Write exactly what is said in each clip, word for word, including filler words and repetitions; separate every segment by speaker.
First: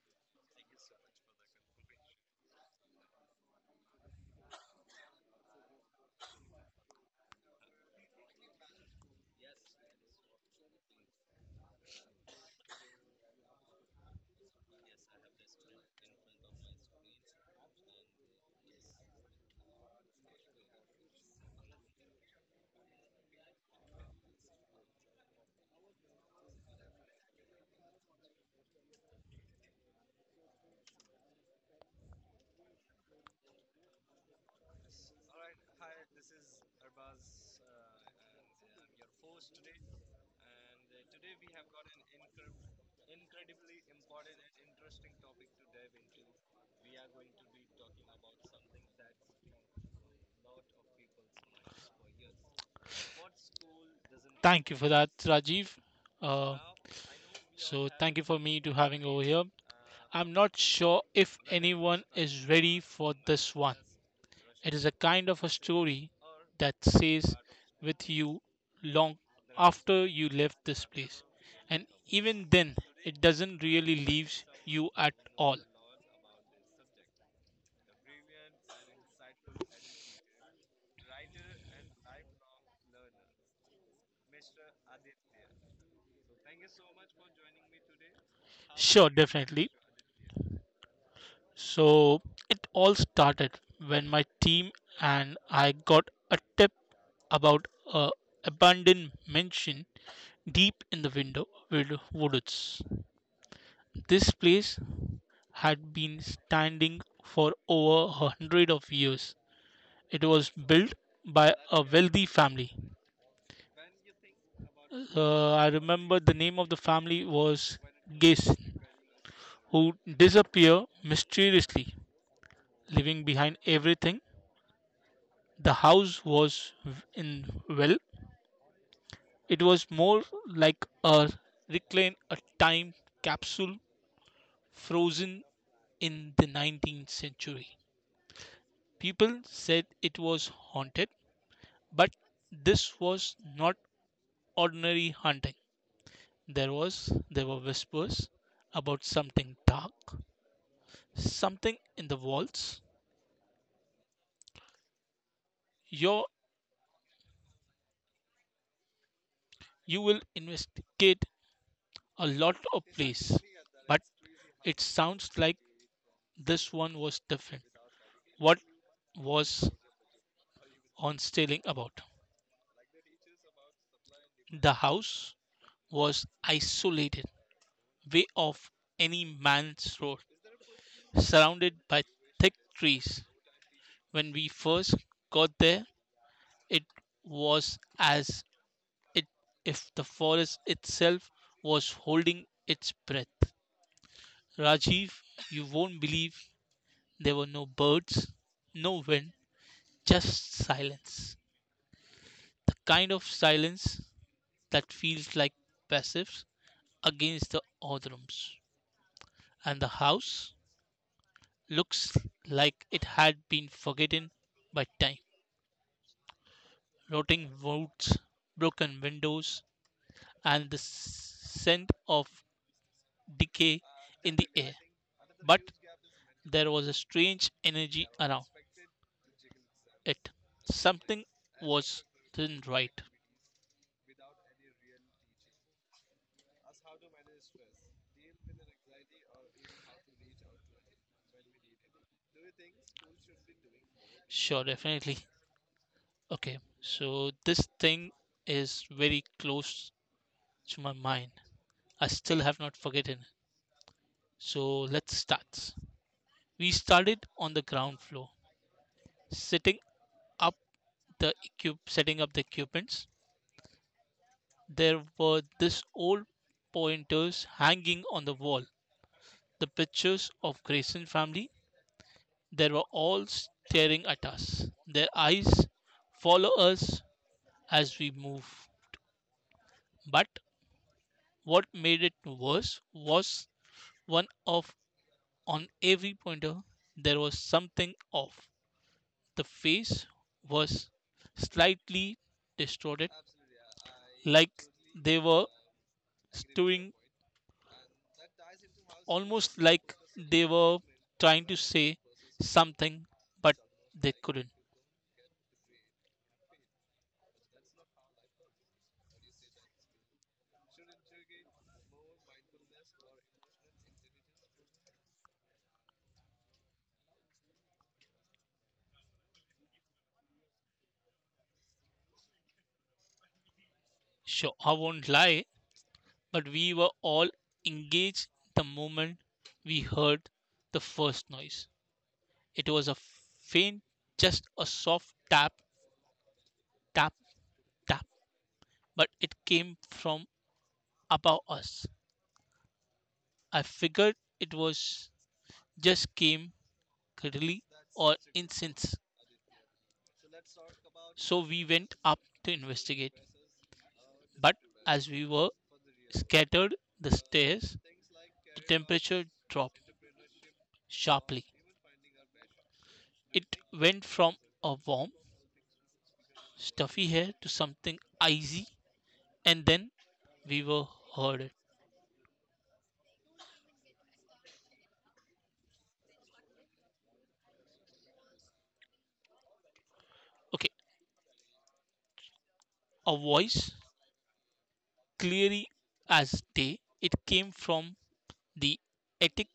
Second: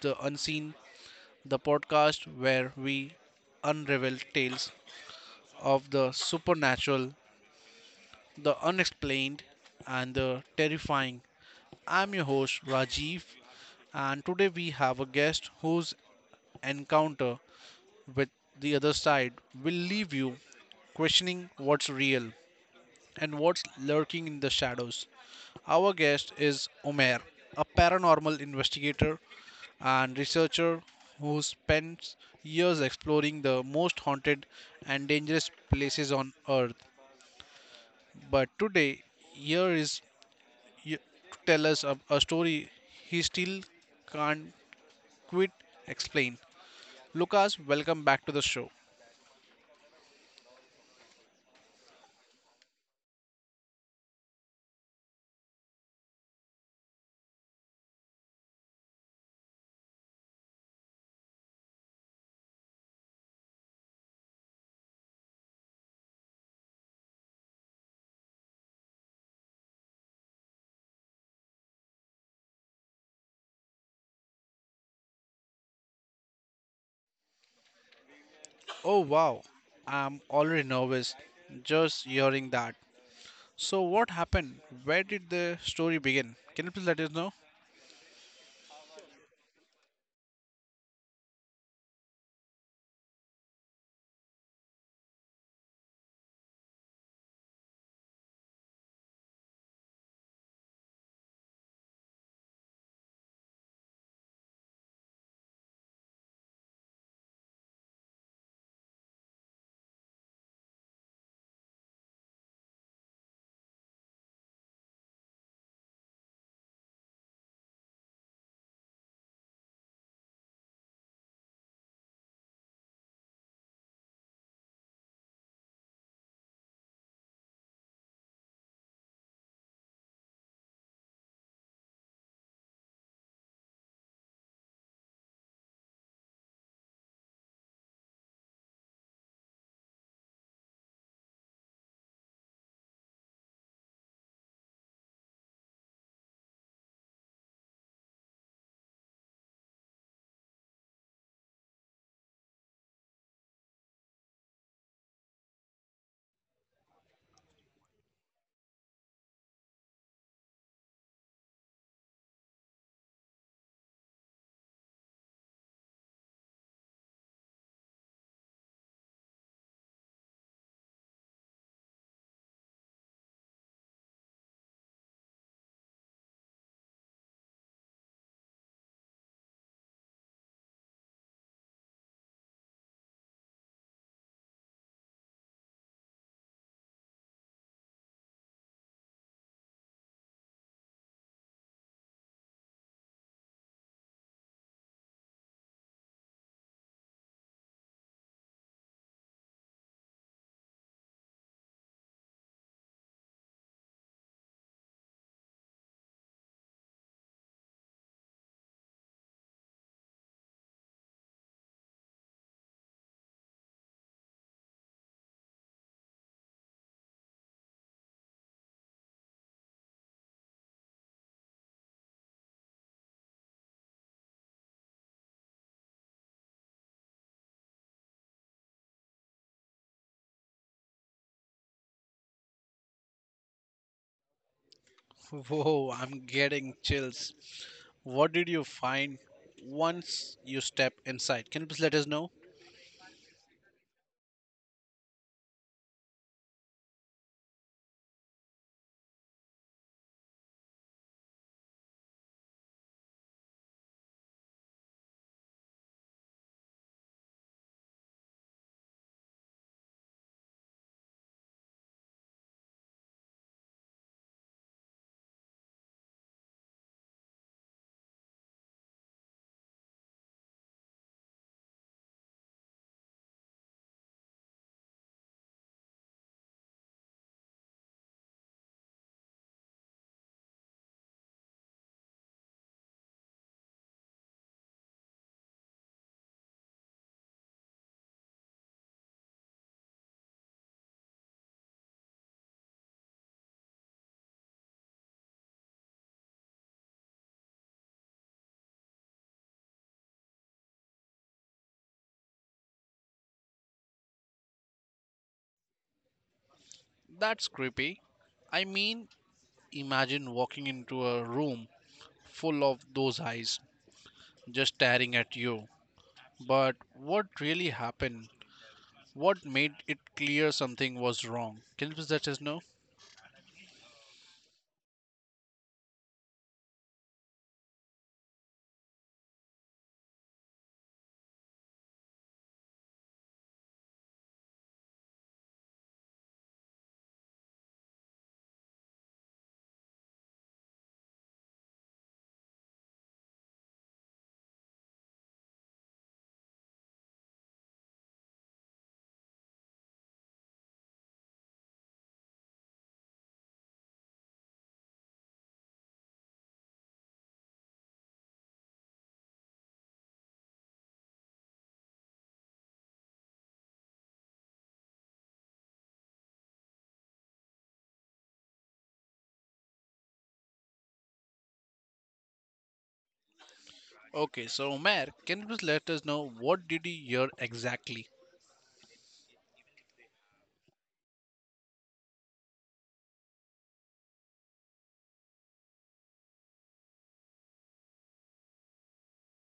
Speaker 1: the Unseen, the podcast where we unravel tales of the supernatural, the unexplained, and the terrifying. I'm your host Rajiv, and today we have a guest whose encounter with the other side will leave you questioning what's real and what's lurking in the shadows. Our guest is Omer, a paranormal investigator and researcher who spends years exploring the most haunted and dangerous places on earth. But today, here is y- to tell us a, a story he still can't quite explain. Lucas, welcome back to the show.
Speaker 2: Thank you for that, Rajiv. Uh, so, thank you for me to having over here. I'm not sure if anyone is ready for this one. It is a kind of a story that stays with you long after you left this place, and even then, it doesn't really leaves you at all.
Speaker 1: Oh wow, I'm already nervous just hearing that. So, what happened? Where did the story begin? Can you please let us know?
Speaker 2: Sure, definitely. So it all started when my team and I got a tip about a abandoned mansion deep in the window with woods. This place had been standing for over a hundred of years. It was built by a wealthy family. Uh, I remember the name of the family was Gason, who disappeared mysteriously, leaving behind everything. The house was v- in well, it was more like a reclaim a time capsule frozen in the nineteenth century. People said it was haunted, but this was not ordinary haunting. There was there were whispers about something dark, something in the walls. Your you will investigate a lot of place, but it sounds like this one was different. What was on stealing about? The house was isolated, way off any man's road, surrounded by thick trees. When we first got there, it was as it, if the forest itself was holding its breath. Rajiv, you won't believe there were no birds, no wind, just silence. The kind of silence that feels like passives against the Orthrums, and the house looks like it had been forgotten by time. Rotting woods, broken windows, and the scent of decay in the air. But there was a strange energy around it. Something was Didn't right.
Speaker 1: Whoa, I'm getting chills. What did you find once you step inside? Can you please let us know?
Speaker 2: Sure, definitely. Okay, so this thing is very close to my mind. I still have not forgotten. So let's start. We started on the ground floor, setting up the equip, setting up the equipments. There were these old pointers hanging on the wall, the pictures of Grayson family. They were all staring at us. Their eyes follow us as we move. But what made it worse was one of on every pointer there was something off. The face was slightly distorted, like they were stewing, almost like they were trying to say something, but they couldn't.
Speaker 1: That's creepy. I mean, imagine walking into a room full of those eyes just staring at you. But what really happened? What made it clear something was wrong? Can you please let us know?
Speaker 2: Sure, I won't lie, but we were all engaged the moment we heard the first noise. It was a faint, just a soft tap, tap, tap, but it came from above us. I figured it was just came curly or incense. So we went up to investigate. But as we were scattered the stairs, the temperature dropped sharply. It went from a warm, stuffy hair to something icy, and then we were heard.
Speaker 1: Okay, so Omer, can you please let us know what did you hear exactly?
Speaker 2: Okay, a voice, clearly as day, it came from the attic,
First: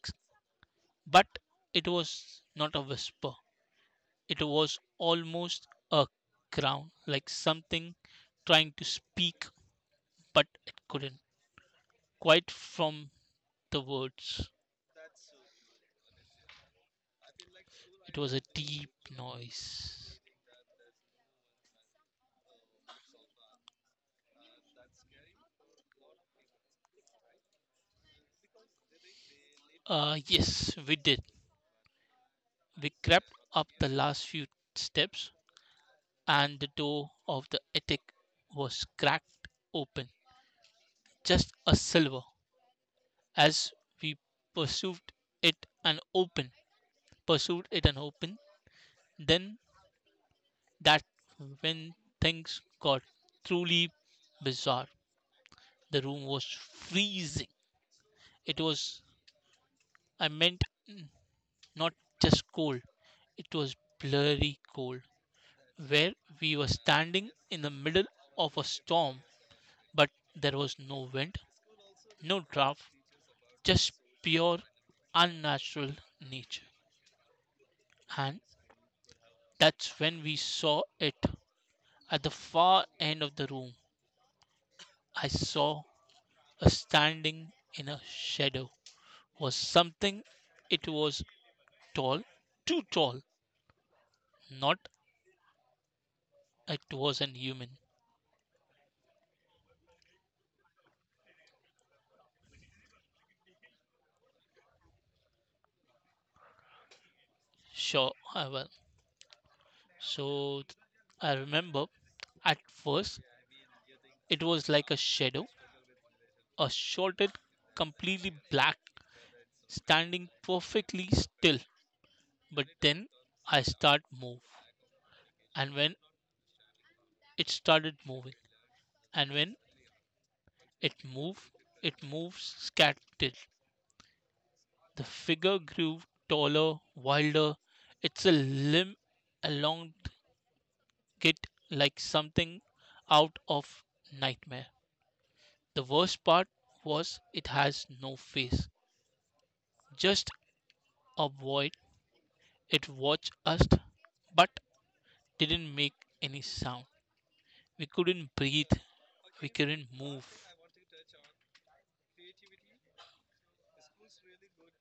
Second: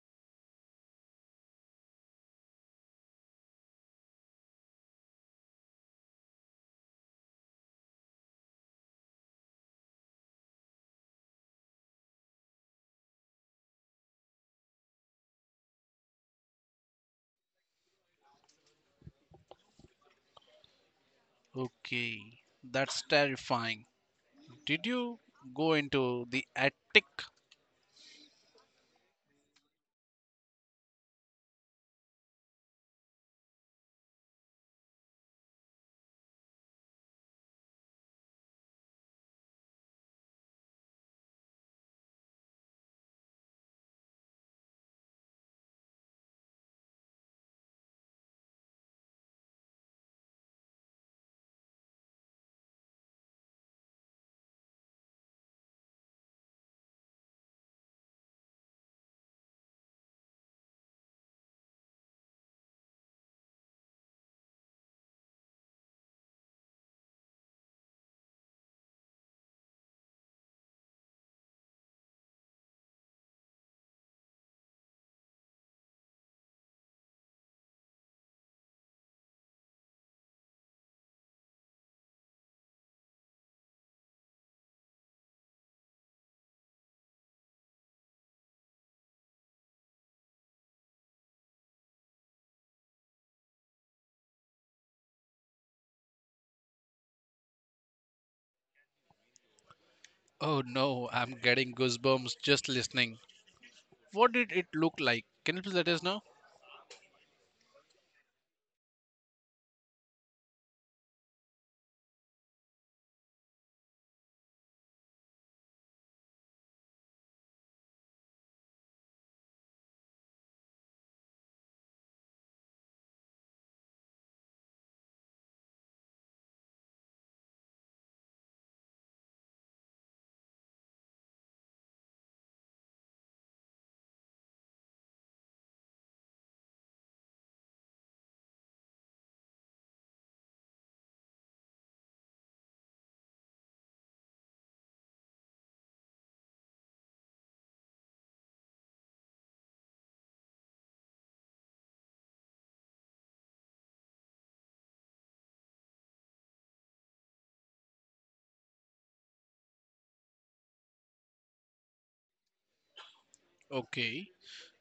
Speaker 2: but it was not a whisper. It was almost a crown, like something trying to speak, but it couldn't. Quite from the words, it was a deep noise.
Speaker 1: Okay, that's terrifying. Did you go into the attic?
Speaker 2: Uh, yes, we did. We crept up the last few steps, and the door of the attic was cracked open, just a silver. As we pursued it and open, pursued it and open, then that when things got truly bizarre. The room was freezing. It was, I meant, not just cold, it was blurry cold, where we were standing in the middle of a storm, but there was no wind, no draft, just pure, unnatural nature. And that's when we saw it. At the far end of the room, I saw a standing in a shadow. Was something. It was tall, too tall. Not it wasn't human.
Speaker 1: Oh no, I'm getting goosebumps just listening. What did it look like? Can you please let us know?
Speaker 2: Sure, I will. So th- I remember at first it was like a shadow, a shorted, completely black, standing perfectly still. But then I start move, and when it started moving, and when it moved, it moved scattered. The figure grew taller, wilder, its a limb elongate like something out of nightmare. The worst part was it has no face, just a void. It watched us but didn't make any sound. We couldn't breathe, we couldn't move.
Speaker 1: Okay.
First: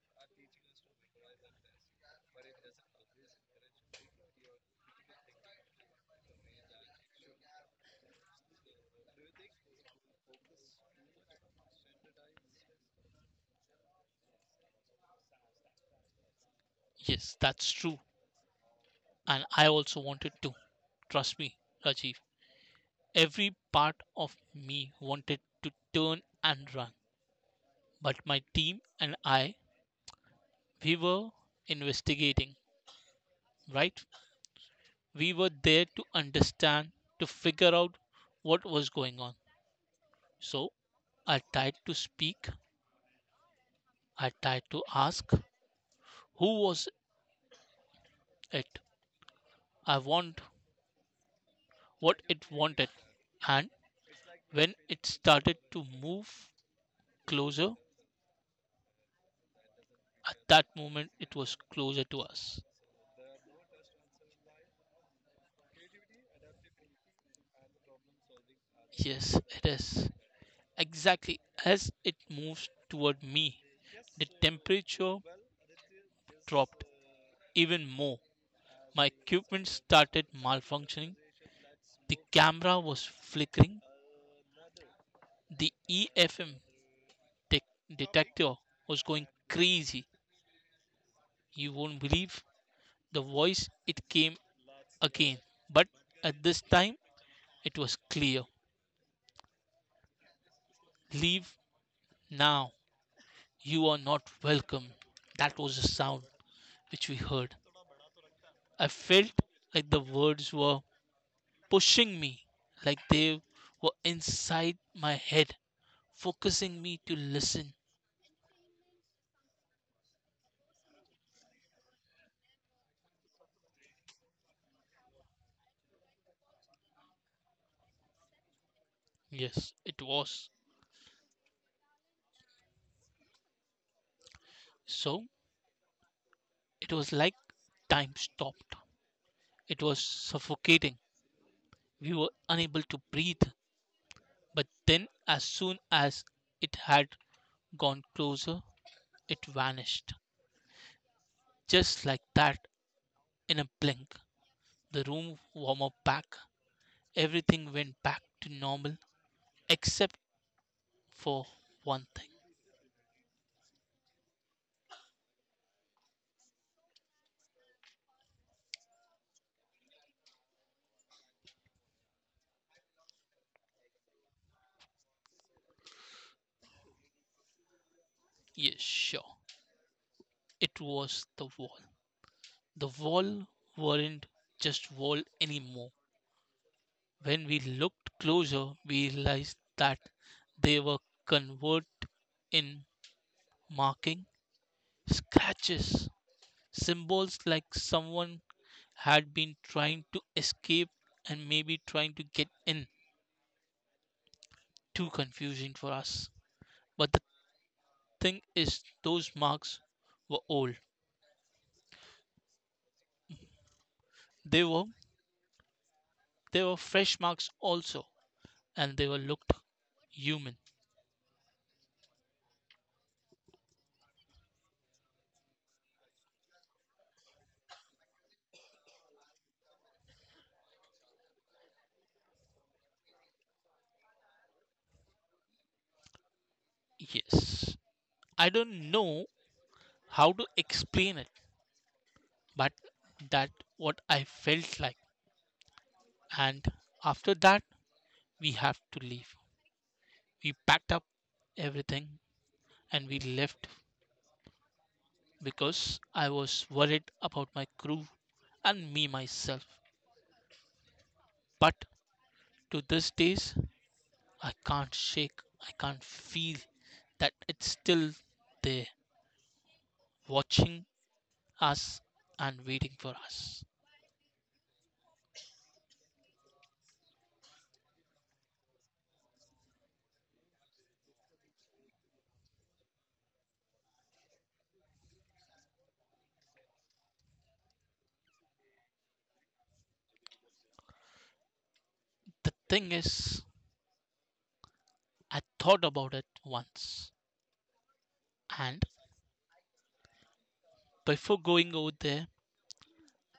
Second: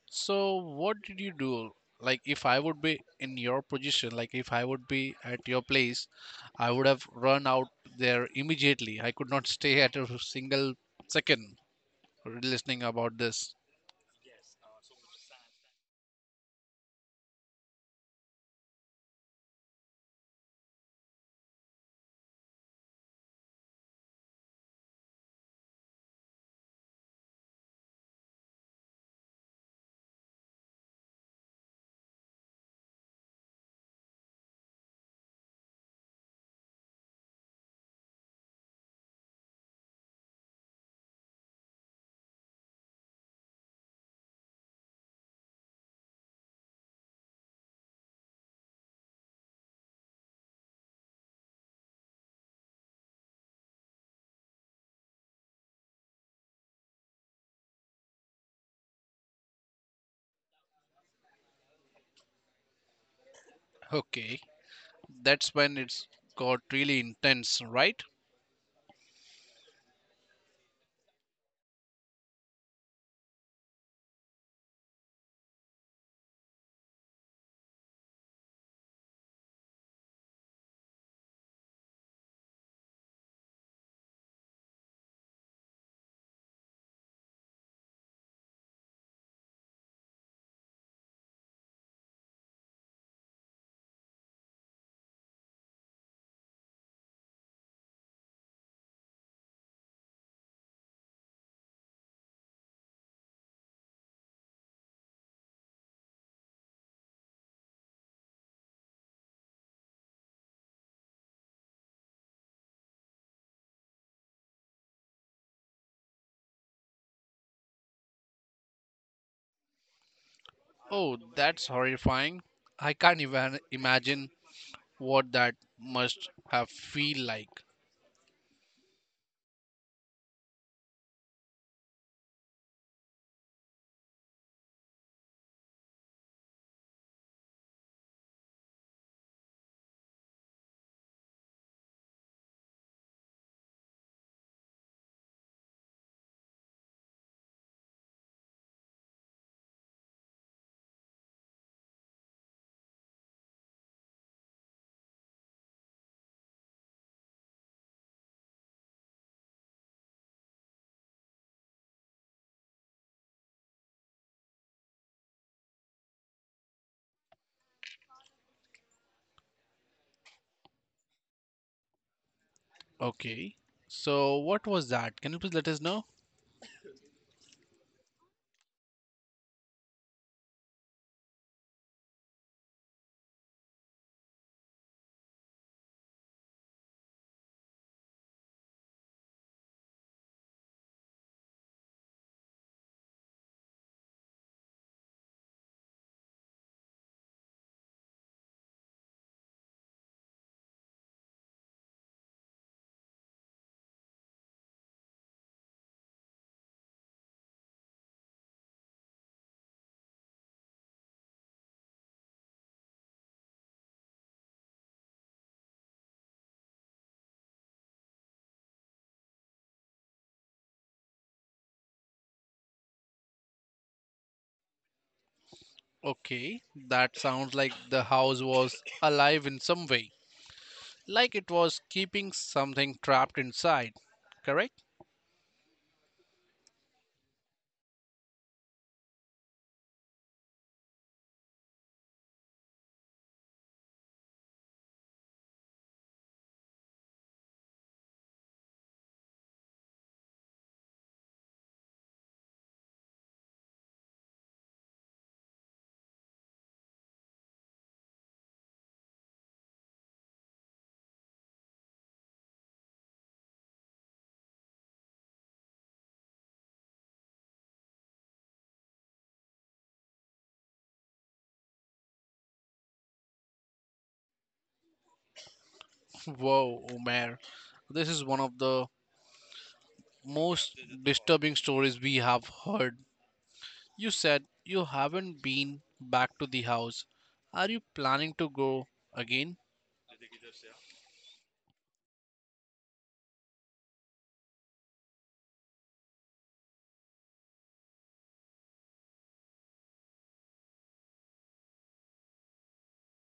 Speaker 1: So what did you do? Like if I would be in your position, like if I would be at your place, I would have run out there immediately. I could not stay at a single second listening about this.
Speaker 2: Yes, that's true. And I also wanted to. Trust me, Rajiv. Every part of me wanted to turn and run, but my team and I, we were investigating, right? We were there to understand, to figure out what was going on. So I tried to speak, I tried to ask who was it? I want what it wanted. And when it started to move closer, at that moment it was closer to us.
Speaker 1: Okay. That's when it's got really intense, right?
Speaker 2: Yes, it is. Exactly as it moves toward me, the temperature dropped even more. My equipment started malfunctioning. The camera was flickering. The E F M de- detector was going crazy. You won't believe the voice, it came again. But at this time, it was clear. Leave now. You are not welcome. That was the sound which we heard. I felt like the words were pushing me like they were inside my head, focusing me to listen.
Speaker 1: Oh, that's horrifying. I can't even imagine what that must have feel like.
Speaker 2: Yes, it was. So it was like time stopped. It was suffocating. We were unable to breathe. But then, as soon as it had gone closer, it vanished. Just like that, in a blink, the room warmed back. Everything went back to normal except for one thing.
Speaker 1: Okay. So what was that? Can you please let us know?
Speaker 2: Yes, sure. It was the wall. The wall weren't just wall anymore. When we looked closer, we realized that they were covered in marking, scratches, symbols like someone had been trying to escape and maybe trying to get in. Too confusing for us. But the thing is, those marks were old. They were they were fresh marks also, and they were looked human.
Speaker 1: Okay, that sounds like the house was alive in some way. Like it was keeping something trapped inside. Correct?
Speaker 2: Yes. I don't know how to explain it, but that what I felt like. And after that, we have to leave. We packed up everything and we left because I was worried about my crew and me myself. But to this days, I can't shake. I can't feel that it's still there watching us and waiting for us.
Speaker 1: Whoa, Omer. This is one of the most disturbing stories we have heard. You said you haven't been back to the house. Are you planning to go again?
Speaker 2: The thing is, I thought about it once, and before going over there,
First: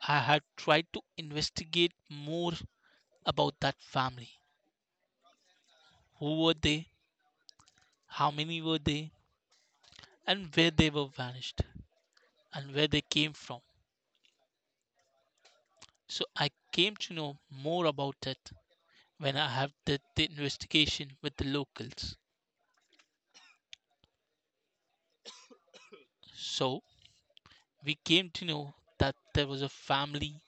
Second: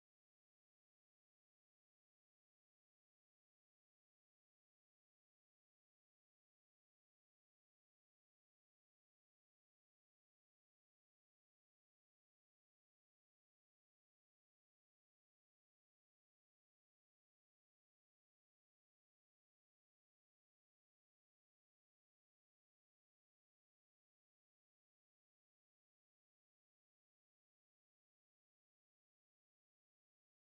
Speaker 2: I had tried to investigate more about that family. Who were they? How many were they? And where they were vanished and where they came from. So I came to know more about it when I have did the investigation with the locals. So we came to know that there was a family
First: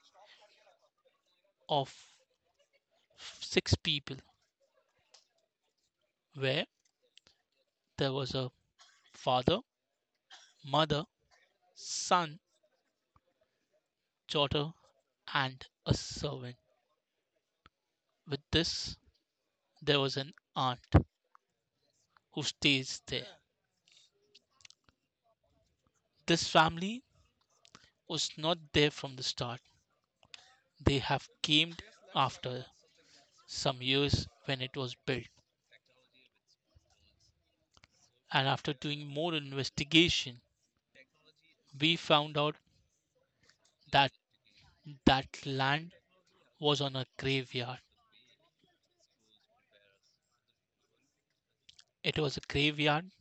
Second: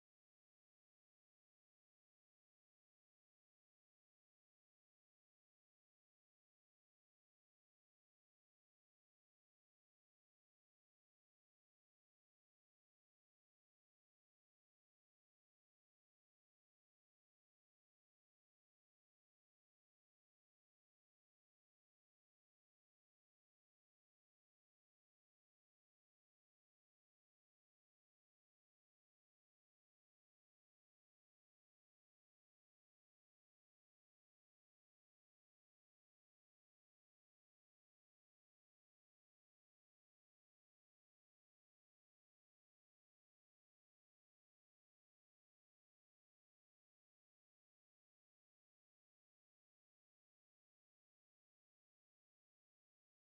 Speaker 2: of six people where there was a father, mother, son, daughter, and a servant. With this, there was an aunt who stays there. This family was not there from the start. They have came after some years when it was built. And after doing more investigation, we found out that that land was on a graveyard. It was a graveyard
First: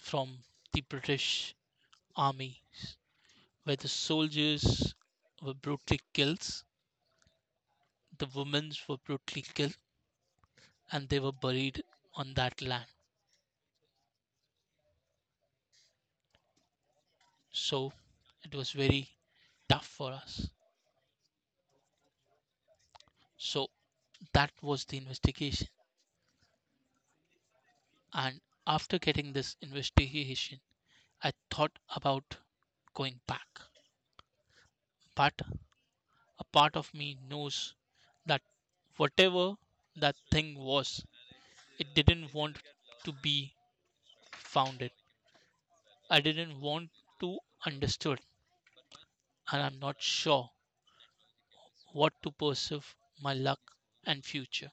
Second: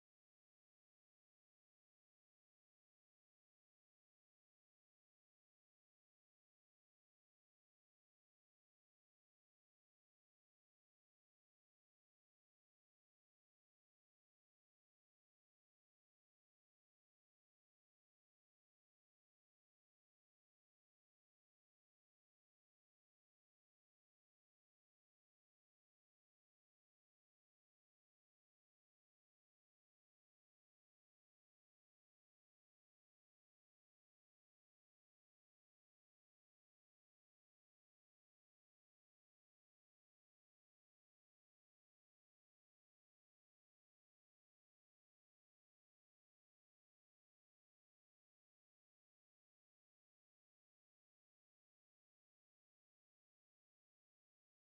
Speaker 2: from the British army where the soldiers were brutally killed. The women were brutally killed and they were buried on that land. So it was very tough for us. So that was the investigation. And after getting this investigation, I thought about going back. But a part of me knows that whatever that thing was, it didn't want to be founded. I didn't want to understood, and I'm not sure what to perceive my luck and future.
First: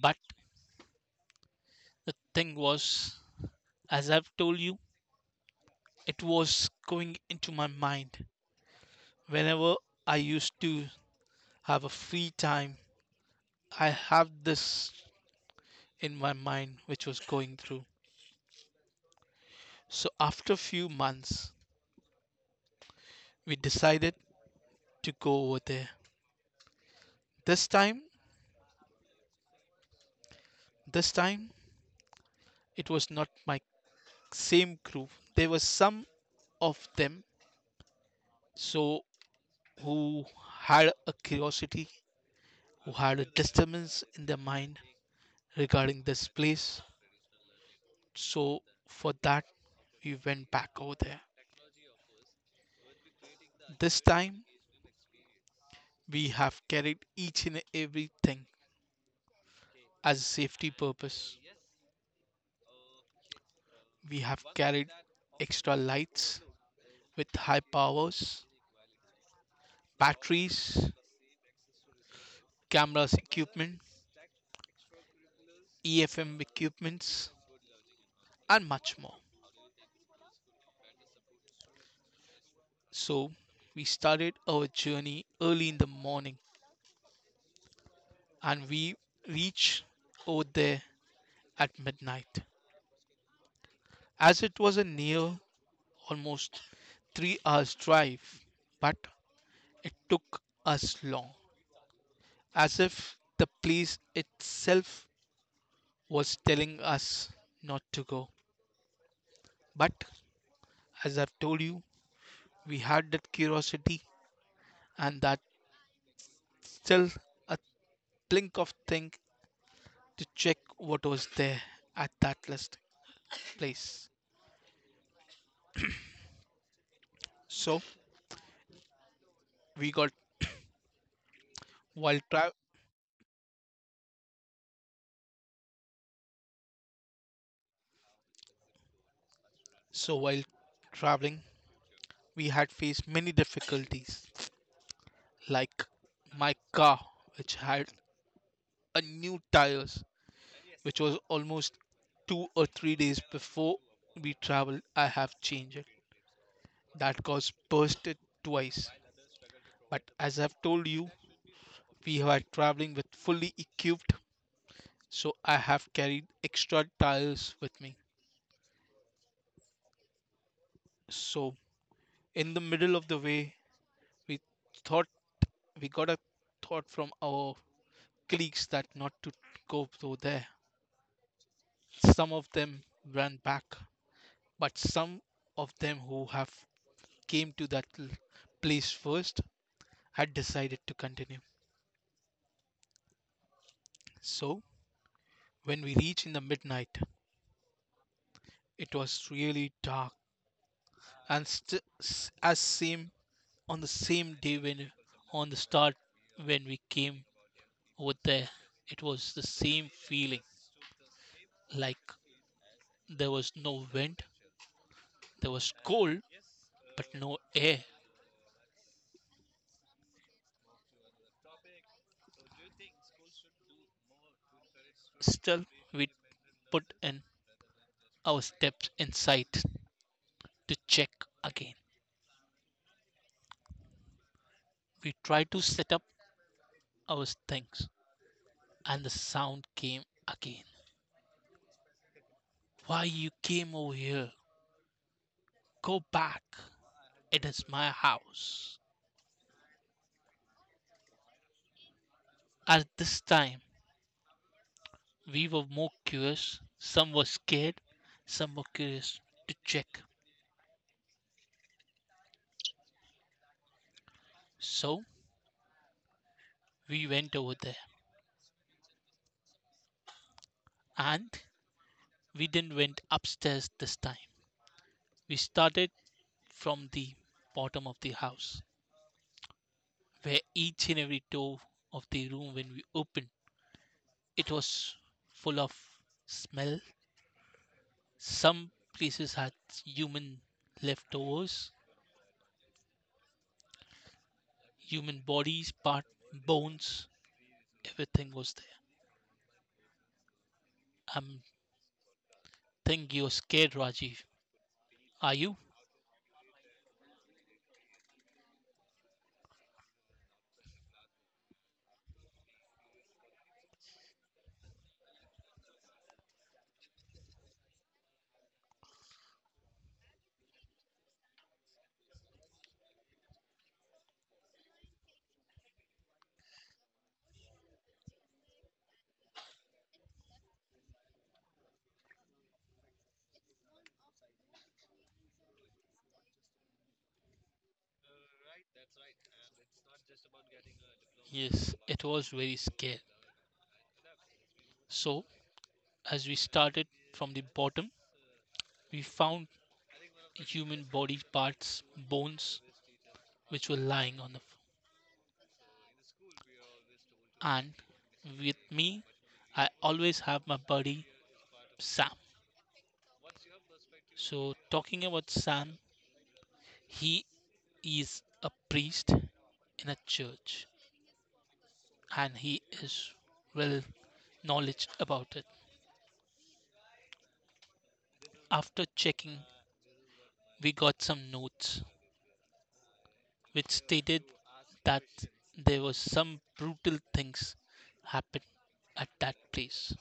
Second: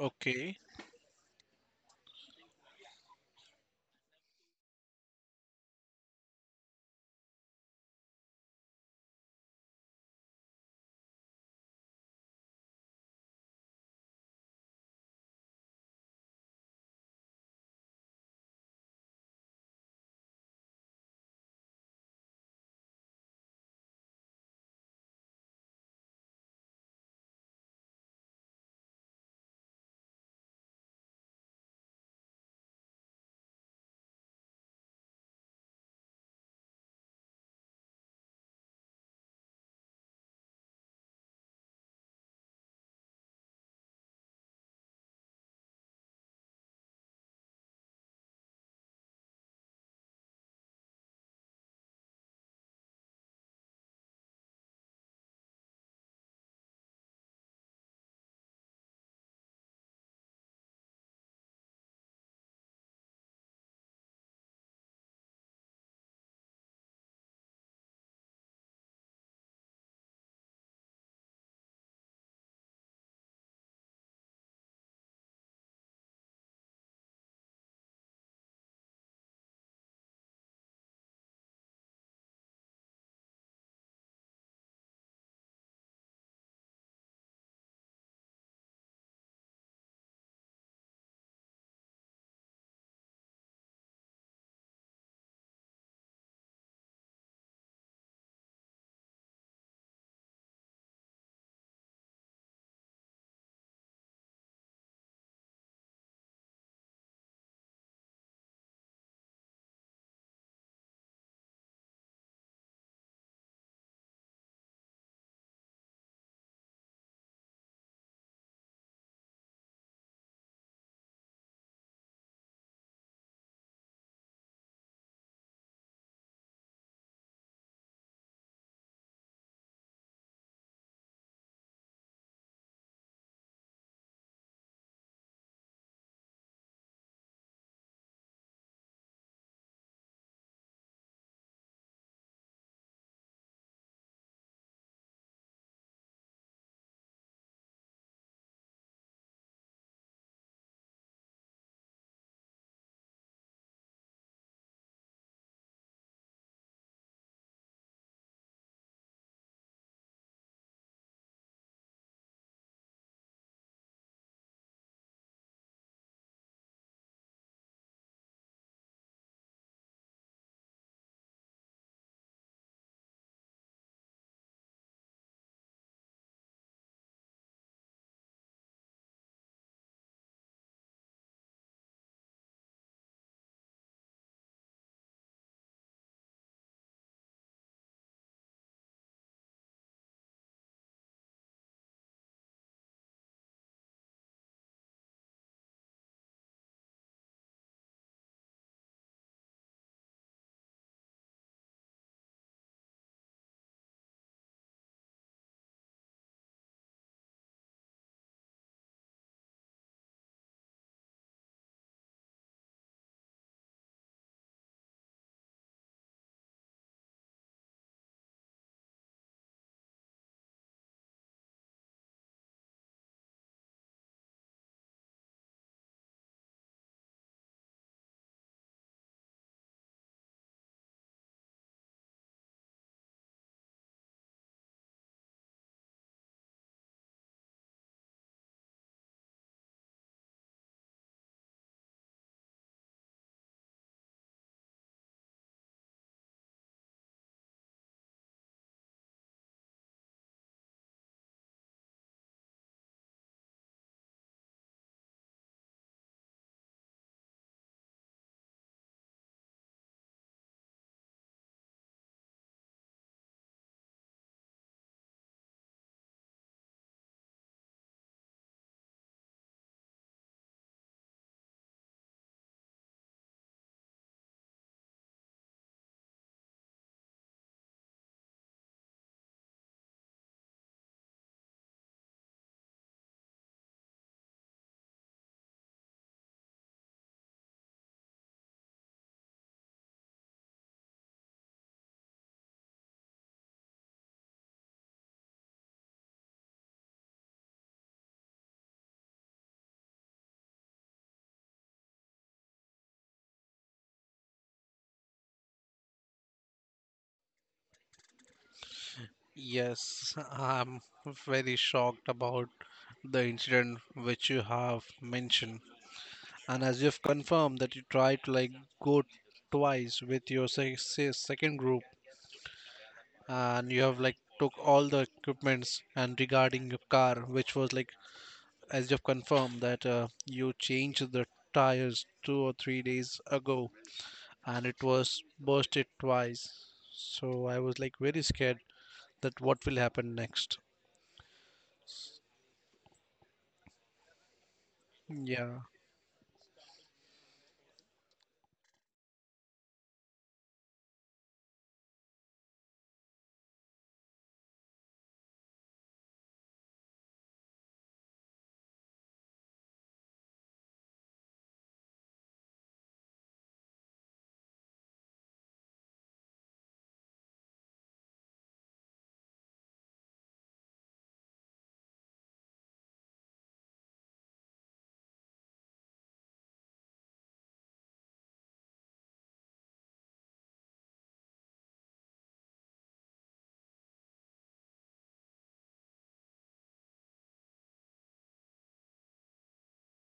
Speaker 2: But the thing was, as I've told you, it was going into my mind. Whenever I used to have a free time, I have this in my mind which was going through. So after a few months, we decided to go over there. This time, this time it was not my same crew. There were some of them so who had a curiosity who had a disturbance in their mind regarding this place. So, for that, we went back over there. This time, we have carried each and everything as a safety purpose. We have carried extra lights with high powers, batteries, cameras equipment, E F M equipments, and much more. So, we started our journey early in the morning and we reached over there at midnight. As it was a near almost three hours drive, but it took us long, as if the place itself was telling us not to go. But as I've told you, we had that curiosity and that still a blink of thing to check what was there at that last place. So we got while tra- so while traveling, we had faced many difficulties like my car, which had a new tires, which was almost two or three days before we traveled. I have changed it. That got bursted twice. But as I've told you, we were traveling with fully equipped, so I have carried extra tires with me. So in the middle of the way, we thought we got a thought from our colleagues that not to go through there. Some of them ran back, but some of them who have came to that l- place first had decided to continue. So when we reached in the midnight, it was really dark. And st- s- as same on the same day when on the start, when we came over there, it was the same feeling. Like, there was no wind, there was cold but no air. Still, we put in our steps inside to check again. We tried to set up our things, and the sound came again. Why you came over here? Go back. It is my house. At this time, we were more curious. Some were scared, some were curious to check. So we went over there, and we didn't went upstairs this time. We started from the bottom of the house, where each and every door of the room when we opened, it was full of smell. Some places had human leftovers, human bodies, part bones. Everything was there. I'm think you're scared, Rajiv. Are you?
Speaker 1: yes, I'm very shocked about the incident which you have mentioned. And as you've confirmed that you tried to, like, go twice with your se- se- second group, and you have, like, took all the equipments, and regarding your car which was like, as you've confirmed that uh, you changed the tires two or three days ago and it was bursted twice. So I was like very scared that what will happen next.
Speaker 2: Yes, it was very scared. So,
Speaker 1: Yeah.
Speaker 2: as we started from the bottom, we found human body parts, bones, which were lying on the floor. And with me, I always have my buddy Sam. So, talking about Sam, he is a priest in a church, and he is well knowledge about it. After checking, we got some notes which stated that there was some brutal things happened at that place.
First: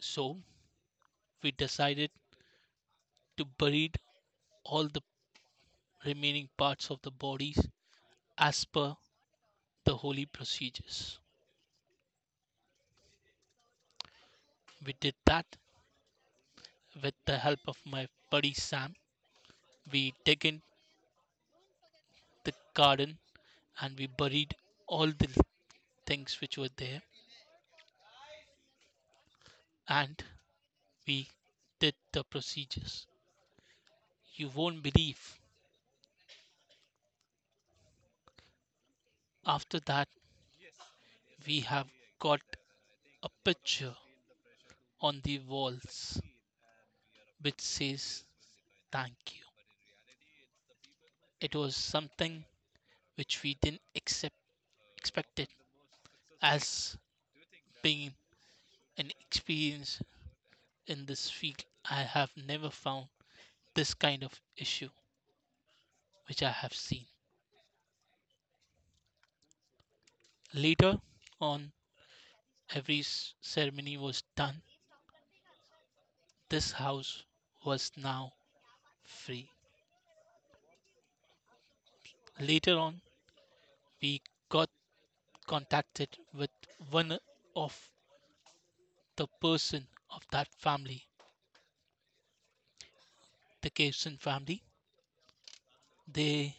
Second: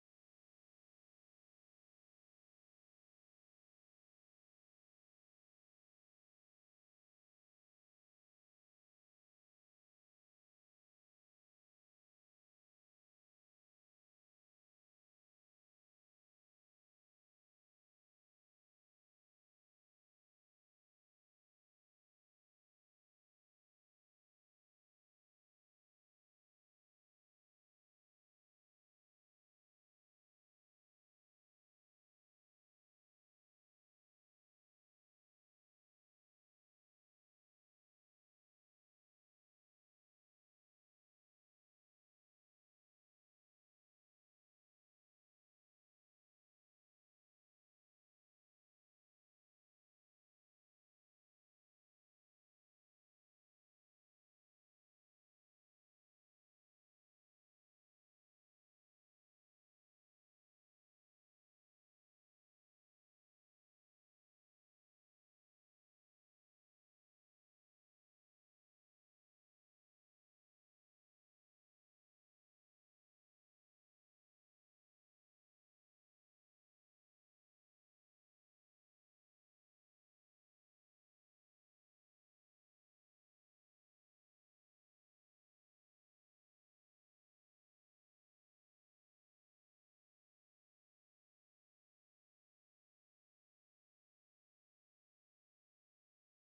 Speaker 2: So we decided to bury all the remaining parts of the bodies as per the holy procedures. We did that with the help of my buddy Sam. We dig in the garden and we buried all the things which were there, and we did the procedures. You won't believe. After that, we have got a picture on the walls which says thank you. It was something which we didn't accept, expected, as being an experience in this field. I have never found this kind of issue which I have seen. Later on, every s- ceremony was done. This house was now free. Later on, we got contacted with one of the person of that family, the Kirsten family. They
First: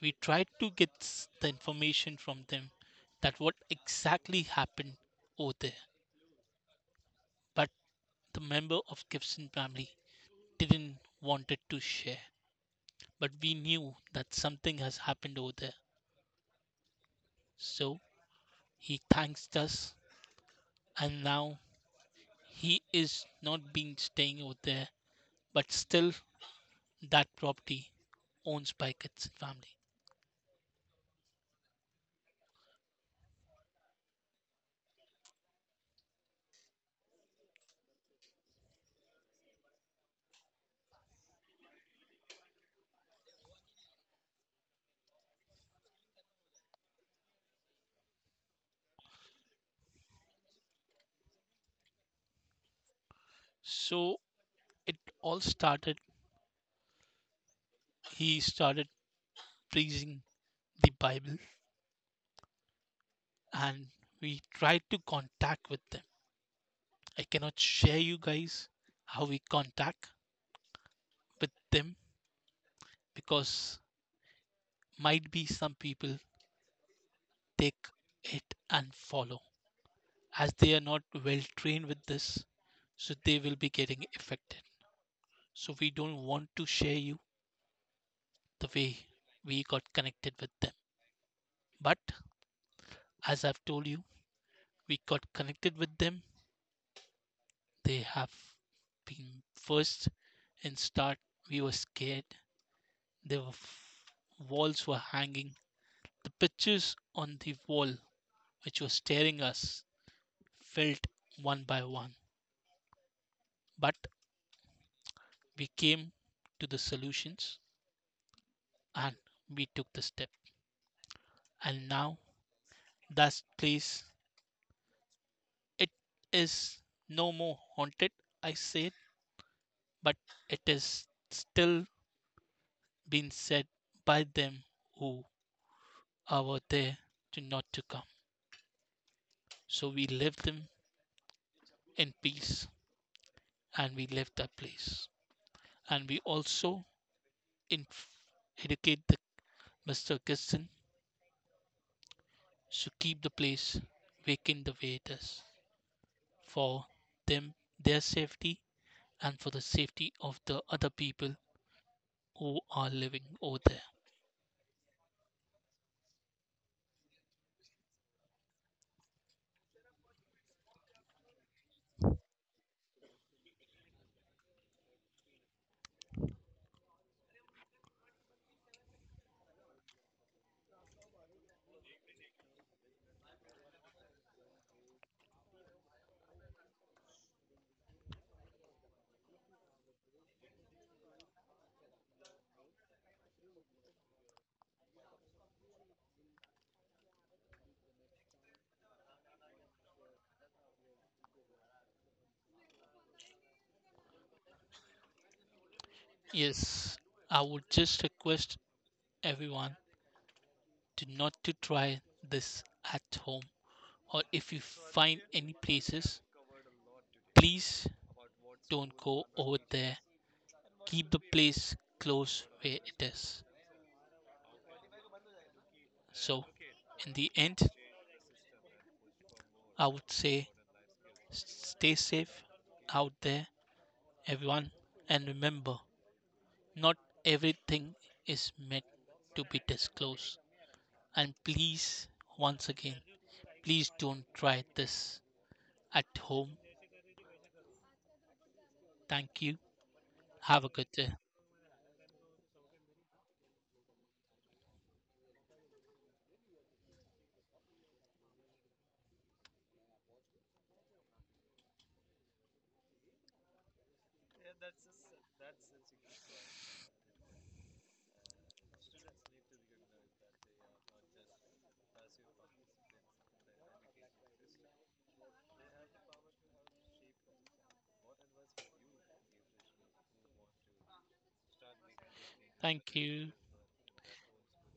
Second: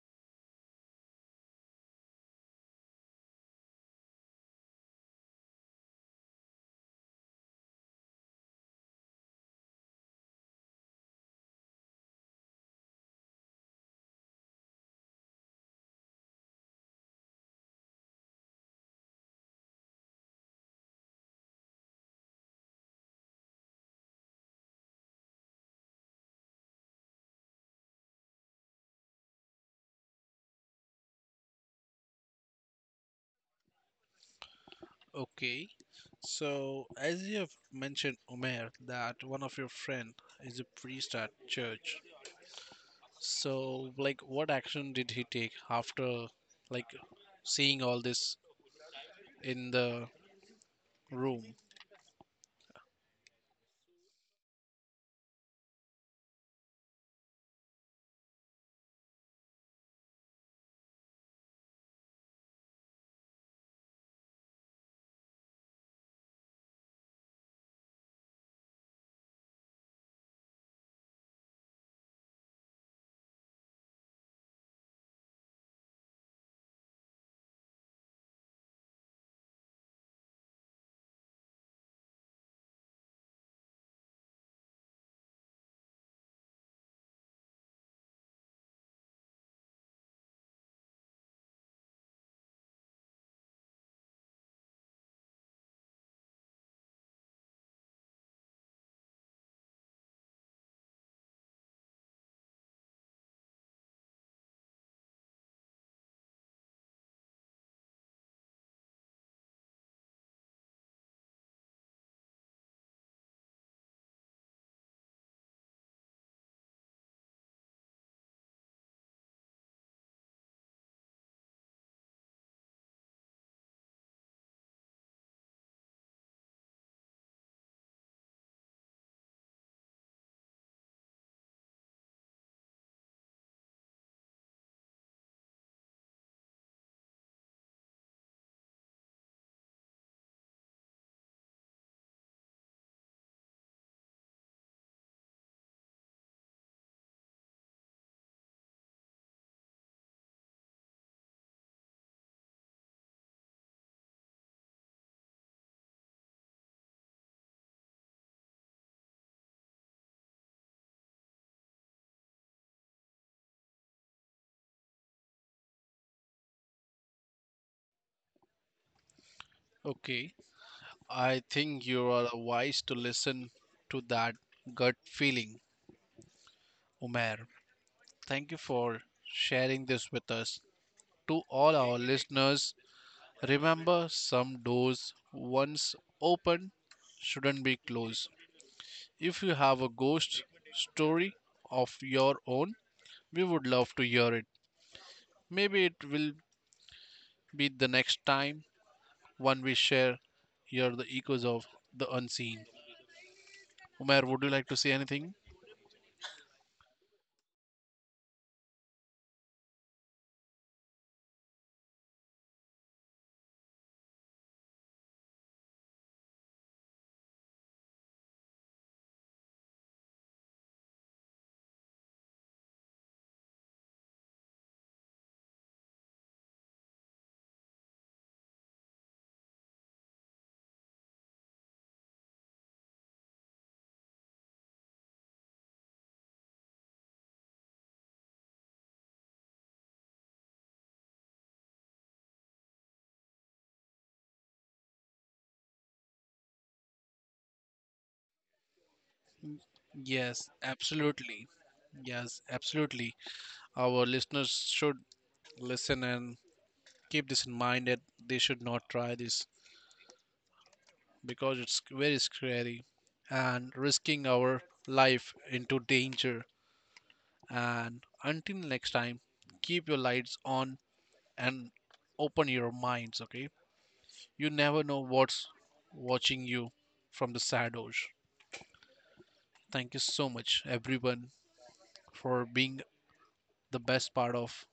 Speaker 2: We tried to get s- the information from them that what exactly happened over there, but the member of Gibson family didn't wanted to share. But we knew that something has happened over there, so he thanks us, and now he is not been staying over there, but still that property owns by kids and family.
Speaker 1: Okay, so as you have mentioned, Umair, that one of your friend is a priest at church. So, like, what action did he take after, like, seeing all this in the room?
Speaker 2: So it all started, he started preaching the Bible, and we tried to contact with them. I cannot share you guys how we contact with them, because might be some people take it and follow, as they are not well trained with this, so they will be getting affected. So we don't want to share you the way we got connected with them. But as I've told you, we got connected with them. They have been first in start. We were scared. There were walls were hanging. The pictures on the wall, which were staring us, felt one by one. But we came to the solutions, and we took the step. And now that place, it is no more haunted, I said, but it is still being said by them who are there to not to come. So we left them in peace, and we left that place. And we also in- educate the mister Kirsten to keep the place vacant the way it is, for them, their safety, and for the safety of the other people who are living over there.
Speaker 1: Okay, I think you are wise to listen to that gut feeling, Umair. Thank you for sharing this with us. To all our listeners, remember some doors once open shouldn't be closed. If you have a ghost story of your own, we would love to hear it. Maybe it will be the next time one we share here the echoes of the unseen. Umair, would you like to say anything?
Speaker 2: Yes, I would just request everyone to not to try this at home, or if you find any places, please don't go over there. Keep the place close where it is. So, in the end, I would say s- stay safe out there, everyone, and remember not everything is meant to be disclosed. And please, once again, please don't try this at home. Thank you.
Speaker 1: Yes,
Speaker 2: Have a good day.
Speaker 1: absolutely. Yes, absolutely. Our listeners should listen and keep this in mind that they should not try this because it's very scary and risking our life into danger. And until next time, keep your lights on and open your minds, okay? You never know what's watching you from the shadows. Thank you so much, everyone, for being
Speaker 2: Thank you.
Speaker 1: the best part of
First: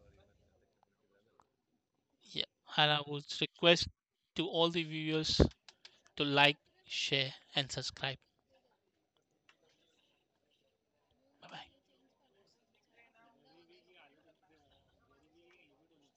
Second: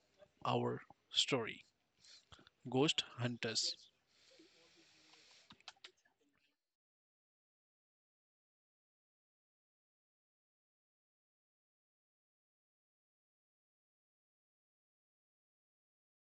Speaker 1: our story,
Speaker 2: Yeah. And I
Speaker 1: Ghost
Speaker 2: would
Speaker 1: Hunters.
Speaker 2: request to all the viewers to like, share, and subscribe. Bye bye.